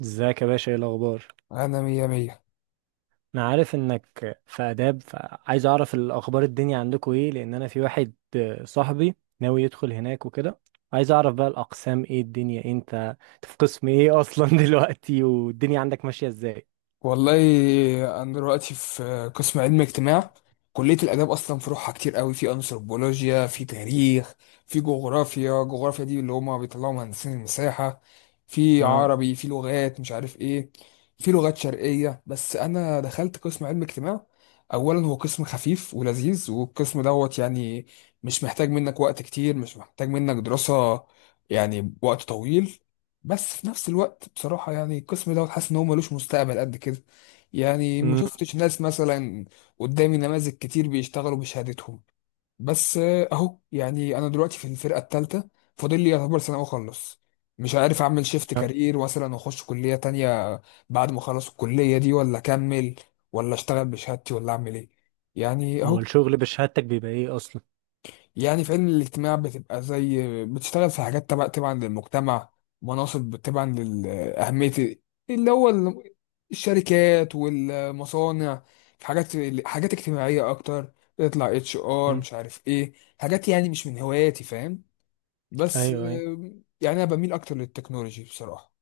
ازيك يا باشا، ايه الاخبار؟ انا مية مية. انا عارف انك في اداب، فعايز اعرف الاخبار. الدنيا عندكم ايه؟ لان انا في واحد صاحبي ناوي يدخل هناك وكده. عايز اعرف بقى الاقسام ايه، الدنيا إيه، انت في قسم ايه اصلا دلوقتي؟ والدنيا عندك ماشية ازاي؟ والله انا دلوقتي في قسم علم اجتماع. كلية الاداب اصلا فروعها كتير قوي، في انثروبولوجيا، في تاريخ، في جغرافيا. جغرافيا دي اللي هما بيطلعوا مهندسين المساحة. في اه. عربي، في لغات مش عارف ايه، في لغات شرقية. بس انا دخلت قسم علم اجتماع. اولا هو قسم خفيف ولذيذ، والقسم دوت يعني مش محتاج منك وقت كتير، مش محتاج منك دراسة يعني وقت طويل. بس في نفس الوقت بصراحة يعني القسم دوت حاسس إن هو ملوش مستقبل قد كده. يعني ما امم. شفتش ناس مثلا قدامي، نماذج كتير بيشتغلوا بشهادتهم. بس أهو يعني أنا دلوقتي في الفرقة التالتة، فاضل لي يعتبر سنة وأخلص. مش عارف أعمل شيفت آه. كارير مثلا وأخش كلية تانية بعد ما أخلص الكلية دي، ولا أكمل ولا أشتغل بشهادتي، ولا أعمل إيه يعني هو أهو. الشغل بشهادتك بيبقى ايه اصلا؟ يعني في علم الاجتماع بتبقى زي بتشتغل في حاجات تبعا للمجتمع، مناصب تبعا لأهمية اللي هو الشركات والمصانع. في حاجات اجتماعية أكتر، تطلع اتش ار امم. مش عارف ايه. حاجات يعني مش من هواياتي، فاهم؟ بس ايوه، ايوه. يعني أنا بميل أكتر للتكنولوجي بصراحة.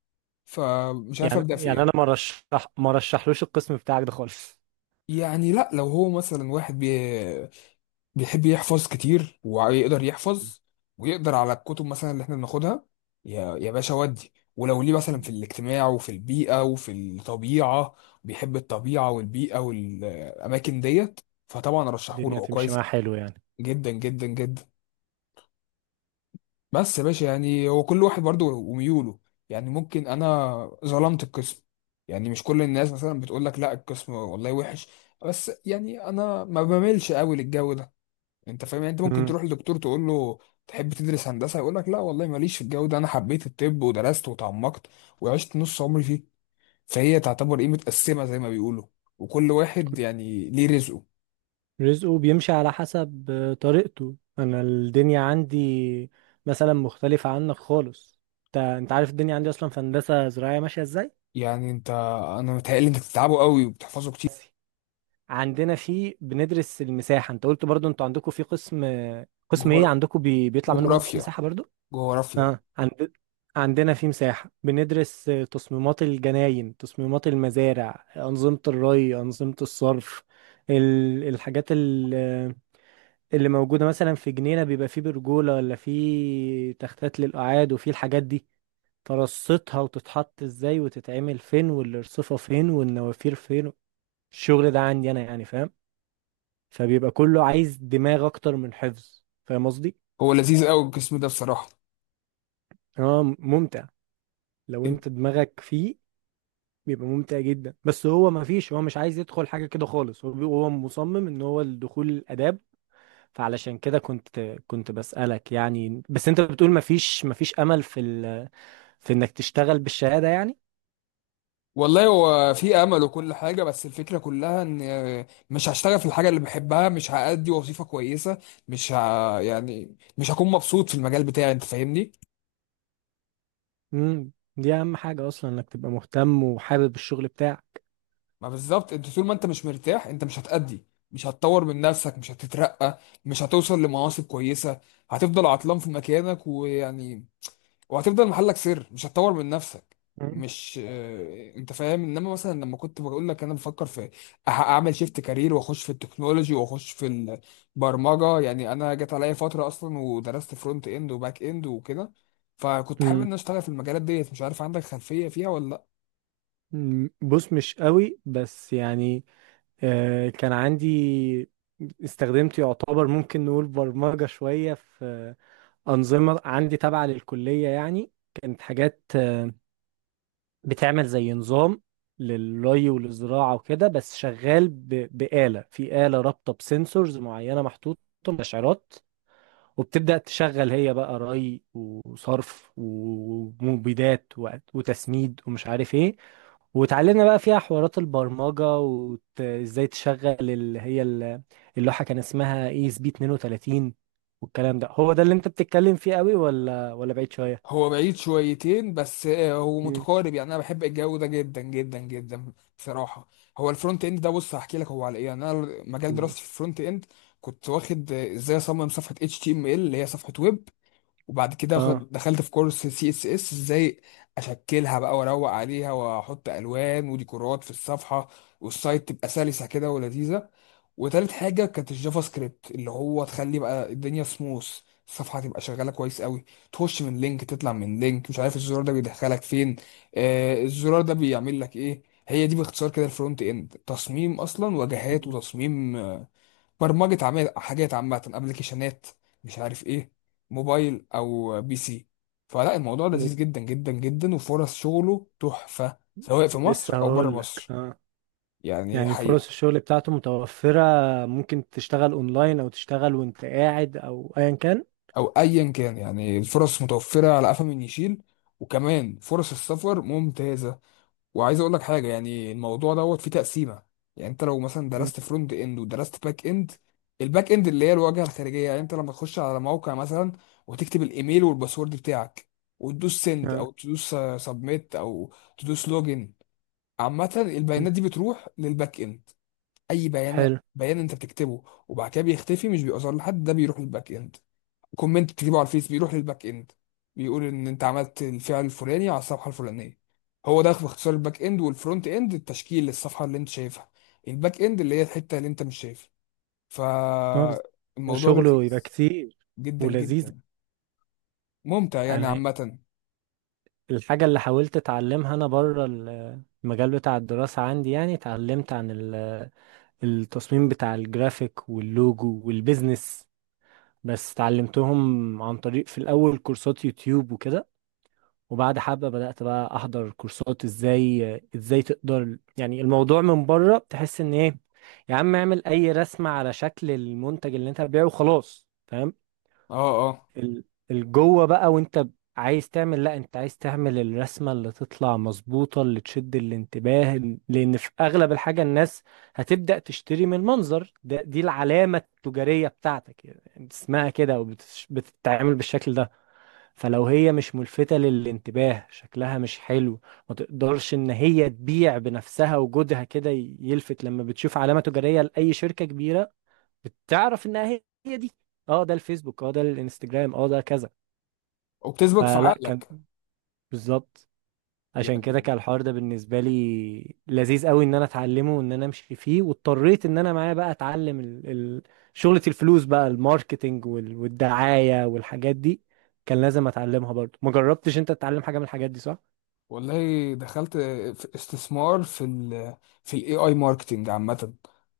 فمش عارف يعني أبدأ في يعني انا ايه. ما رشحلوش القسم بتاعك ده خالص. يعني لا، لو هو مثلا واحد بيحب يحفظ كتير ويقدر يحفظ، ويقدر على الكتب مثلا اللي احنا بناخدها، يا باشا، ودي ولو ليه مثلا في الاجتماع وفي البيئة وفي الطبيعة، بيحب الطبيعة والبيئة والأماكن ديت، فطبعا رشحوله، الدنيا هو تمشي كويس معاه حلو. جدا جدا جدا. بس يا باشا يعني هو كل واحد برضه وميوله. يعني ممكن أنا ظلمت القسم، يعني مش كل الناس مثلا بتقول لك لا القسم والله وحش، بس يعني أنا ما بميلش قوي للجو ده. انت فاهم؟ يعني انت ممكن يعني تروح لدكتور تقول له تحب تدرس هندسه، يقول لك لا والله ماليش في الجو ده، انا حبيت الطب ودرست وتعمقت وعشت نص عمري فيه. فهي تعتبر ايه، متقسمه زي ما بيقولوا، وكل واحد يعني ليه رزقه. رزقه بيمشي على حسب طريقته. انا الدنيا عندي مثلا مختلفة عنك خالص. انت عارف الدنيا عندي اصلا في هندسة زراعية ماشية ازاي؟ يعني انت، انا متهيألي انك بتتعبوا قوي وبتحفظوا كتير. عندنا في بندرس المساحة. انت قلت برضو انتوا عندكم في قسم، قسم ايه جغر... عندكم، بيطلع منه مهندس جغرافيا مساحة برضو؟ جغرافيا. اه. عندنا في مساحة بندرس تصميمات الجناين، تصميمات المزارع، أنظمة الري، أنظمة الصرف. الحاجات اللي موجودة مثلا في جنينة، بيبقى فيه برجولة ولا فيه تختات للقعاد، وفيه الحاجات دي. ترصتها وتتحط ازاي، وتتعمل فين، والارصفة فين، والنوافير فين. الشغل ده عندي انا يعني، فاهم؟ فبيبقى كله عايز دماغ اكتر من حفظ، فاهم قصدي؟ هو لذيذ قوي القسم ده بصراحه. هو ممتع. لو انت دماغك فيه بيبقى ممتع جدا. بس هو ما فيش هو مش عايز يدخل حاجة كده خالص. هو مصمم ان هو الدخول الآداب. فعلشان كده كنت بسألك يعني. بس انت بتقول ما فيش امل في انك تشتغل بالشهادة يعني. والله هو في امل وكل حاجه، بس الفكره كلها ان مش هشتغل في الحاجه اللي بحبها، مش هأدي وظيفه كويسه، مش ه... يعني مش هكون مبسوط في المجال بتاعي. انت فاهمني؟ دي اهم حاجة اصلا انك تبقى مهتم وحابب الشغل بتاعك. ما بالظبط، انت طول ما انت مش مرتاح انت مش هتأدي، مش هتطور من نفسك، مش هتترقى، مش هتوصل لمناصب كويسه، هتفضل عطلان في مكانك، ويعني وهتفضل محلك سر، مش هتطور من نفسك. مم. مش انت فاهم؟ انما مثلا لما كنت بقول لك انا بفكر في اعمل شيفت كارير واخش في التكنولوجي واخش في البرمجه، يعني انا جت عليا فتره اصلا ودرست فرونت اند وباك اند وكده. فكنت حابب ان امم أنا اشتغل في المجالات ديت. مش عارف عندك خلفيه فيها ولا؟ أمم، بص مش قوي بس يعني كان عندي. استخدمت يعتبر ممكن نقول برمجة شوية في أنظمة عندي تابعة للكلية، يعني كانت حاجات بتعمل زي نظام للري والزراعة وكده. بس شغال بآلة، في آلة رابطة بسنسورز معينة محطوطة، مستشعرات. وبتبدأ تشغل هي بقى ري وصرف ومبيدات وتسميد ومش عارف ايه. وتعلمنا بقى فيها حوارات البرمجة وازاي تشغل اللي هي اللوحة. كان اسمها اي اس بي 32. والكلام ده، هو ده اللي انت بتتكلم فيه قوي، ولا بعيد شوية؟ هو بعيد شويتين بس هو مم. متقارب، يعني انا بحب الجو ده جدا جدا جدا بصراحه. هو الفرونت اند ده، بص هحكي لك هو على ايه. يعني انا مجال قول. دراستي في الفرونت اند، كنت واخد ازاي اصمم صفحه اتش تي ام ال اللي هي صفحه ويب، وبعد كده اه. دخلت في كورس سي اس اس ازاي اشكلها بقى واروق عليها واحط الوان وديكورات في الصفحه، والسايت تبقى سلسه كده ولذيذه. وتالت حاجه كانت الجافا سكريبت، اللي هو تخلي بقى الدنيا سموث، الصفحه تبقى شغاله كويس قوي، تخش من لينك تطلع من لينك، مش عارف الزرار ده بيدخلك فين، الزرار ده بيعمل لك ايه. هي دي باختصار كده الفرونت اند، تصميم اصلا واجهات وتصميم برمجة، حاجات عامة، ابلكيشنات مش عارف ايه، موبايل او بي سي. فلا الموضوع مم. لذيذ جدا جدا جدا، وفرص شغله تحفة سواء في مصر لسه او بره هقول لك مصر اه. يعني يعني فرص حقيقة. الشغل بتاعته متوفرة. ممكن تشتغل اونلاين او تشتغل وانت قاعد او ايا كان. او ايا كان، يعني الفرص متوفرة على قفا من يشيل، وكمان فرص السفر ممتازة. وعايز اقول لك حاجه، يعني الموضوع دوت فيه تقسيمه. يعني انت لو مثلا مم. درست فرونت اند ودرست باك اند، الباك اند اللي هي الواجهه الخارجيه، يعني انت لما تخش على موقع مثلا وتكتب الايميل والباسورد بتاعك، وتدوس سند اه. او تدوس سبميت او تدوس لوجن، عامه مم. البيانات دي بتروح للباك اند. اي بيان حلو. بيان انت بتكتبه وبعد كده بيختفي مش بيظهر لحد، ده بيروح للباك اند. كومنت تجيبه على الفيس بيروح للباك اند، بيقول ان انت عملت الفعل الفلاني على الصفحه الفلانيه. هو ده باختصار الباك اند والفرونت اند، التشكيل للصفحه اللي انت شايفها، الباك اند اللي هي الحته اللي انت مش شايفها. اه. بس فالموضوع شغله يبقى لذيذ كتير. جدا ولذيذ. جدا، ممتع يعني انا عامه. الحاجه اللي حاولت اتعلمها انا بره المجال بتاع الدراسه عندي، يعني اتعلمت عن التصميم بتاع الجرافيك واللوجو والبيزنس. بس اتعلمتهم عن طريق في الاول كورسات يوتيوب وكده. وبعد حبه بدات بقى احضر كورسات ازاي تقدر، يعني الموضوع من بره بتحس ان ايه، يا عم اعمل اي رسمه على شكل المنتج اللي انت هتبيعه وخلاص، فاهم؟ اه، اه، ال- الجوه بقى، وانت عايز تعمل لا، انت عايز تعمل الرسمه اللي تطلع مظبوطه، اللي تشد الانتباه لان في اغلب الحاجه الناس هتبدا تشتري من المنظر ده. دي العلامه التجاريه بتاعتك، يعني اسمها كده وبتتعامل بالشكل ده. فلو هي مش ملفته للانتباه، شكلها مش حلو، ما تقدرش ان هي تبيع بنفسها. وجودها كده يلفت. لما بتشوف علامه تجاريه لاي شركه كبيره، بتعرف انها هي دي. اه ده الفيسبوك، اه ده الانستجرام، اه ده كذا. وبتثبت في فلا كان، عقلك بالظبط. عشان كده يعني. كان الحوار ده بالنسبة لي لذيذ قوي، ان انا اتعلمه وان انا امشي فيه. واضطريت ان انا معايا بقى اتعلم شغلة الفلوس بقى، الماركتينج والدعاية والحاجات دي. كان لازم اتعلمها برضو. ما جربتش انت تتعلم حاجة من الحاجات دي، صح؟ والله دخلت في استثمار في ال في الاي اي ماركتنج عامه.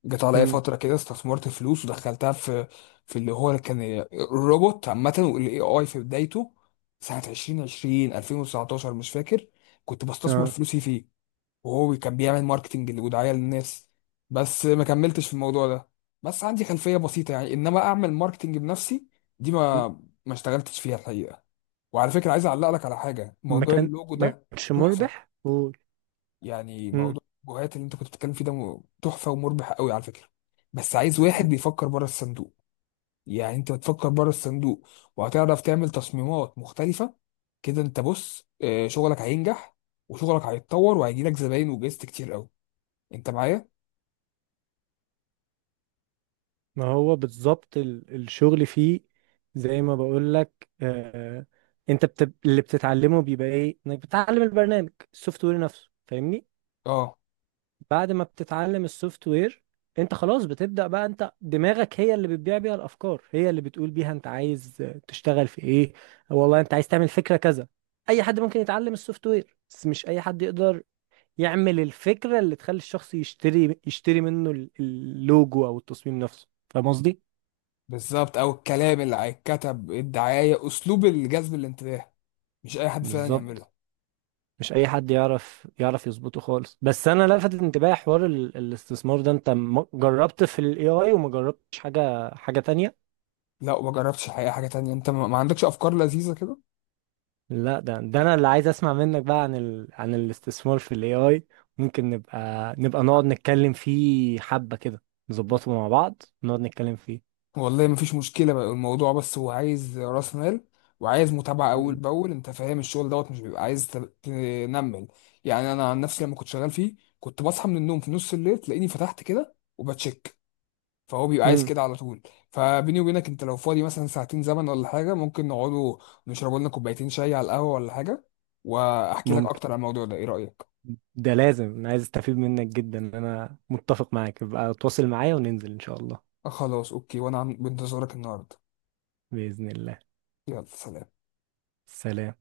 جت عليا امم. فتره كده، استثمرت فلوس ودخلتها في اللي هو كان الروبوت عامه، والاي اي في بدايته، سنه 2020 2019 مش فاكر. كنت بستثمر اه، فلوسي فيه، وهو كان بيعمل ماركتنج ودعاية للناس. بس ما كملتش في الموضوع ده. بس عندي خلفية بسيطة، يعني انما اعمل ماركتنج بنفسي، دي م- ما اشتغلتش فيها الحقيقة. وعلى فكرة عايز اعلق لك على حاجة، موضوع اللوجو ما ده كانش تحفة. مربح، قول. يعني امم. موضوع اللوجوهات اللي انت كنت بتتكلم فيه ده تحفة ومربح قوي على فكرة، بس عايز واحد بيفكر بره الصندوق. يعني انت بتفكر بره الصندوق وهتعرف تعمل تصميمات مختلفة كده، انت بص شغلك هينجح وشغلك هيتطور وهيجيلك زباين وجايزت كتير قوي. انت معايا؟ ما هو بالظبط الشغل فيه زي ما بقول لك، انت اللي بتتعلمه بيبقى ايه، انك بتتعلم البرنامج السوفت وير نفسه، فاهمني؟ اه، بعد ما بتتعلم السوفت وير، انت خلاص بتبدأ بقى، انت دماغك هي اللي بتبيع بيها الافكار، هي اللي بتقول بيها انت عايز تشتغل في ايه، والله انت عايز تعمل فكرة كذا. اي حد ممكن يتعلم السوفت وير، بس مش اي حد يقدر يعمل الفكرة اللي تخلي الشخص يشتري منه اللوجو او التصميم نفسه، فاهم قصدي؟ بالظبط. او الكلام اللي هيتكتب، الدعايه، اسلوب الجذب الانتباه، مش اي حد فعلا يعمله. بالظبط. مش اي حد يعرف يظبطه خالص. بس انا لفت انتباهي حوار الاستثمار ده. انت جربت في الاي اي وما جربتش حاجه تانية؟ لا، ما جربتش الحقيقه حاجه تانية. انت ما عندكش افكار لذيذه كده؟ لا، ده انا اللي عايز اسمع منك بقى عن عن الاستثمار في الاي اي. ممكن نبقى نقعد نتكلم فيه حبه كده، نظبطه مع بعض، نقعد نتكلم فيه. والله ما فيش مشكله بقى. الموضوع بس هو عايز راس مال وعايز متابعه اول باول. انت فاهم؟ الشغل دوت مش بيبقى عايز تنمل. يعني انا عن نفسي لما كنت شغال فيه كنت بصحى من النوم في نص الليل، تلاقيني فتحت كده وبتشيك. فهو بيبقى عايز امم. كده على طول. فبيني وبينك، انت لو فاضي مثلا ساعتين زمن ولا حاجه، ممكن نقعدوا نشربوا لنا كوبايتين شاي على القهوه ولا حاجه، واحكي لك ممكن. اكتر عن الموضوع ده، ايه رايك؟ ده لازم، انا عايز استفيد منك جدا، انا متفق معاك. ابقى تواصل معايا وننزل ان شاء الله. آه، خلاص اوكي، وانا بنتظرك النهارده. باذن الله. يلا سلام. سلام.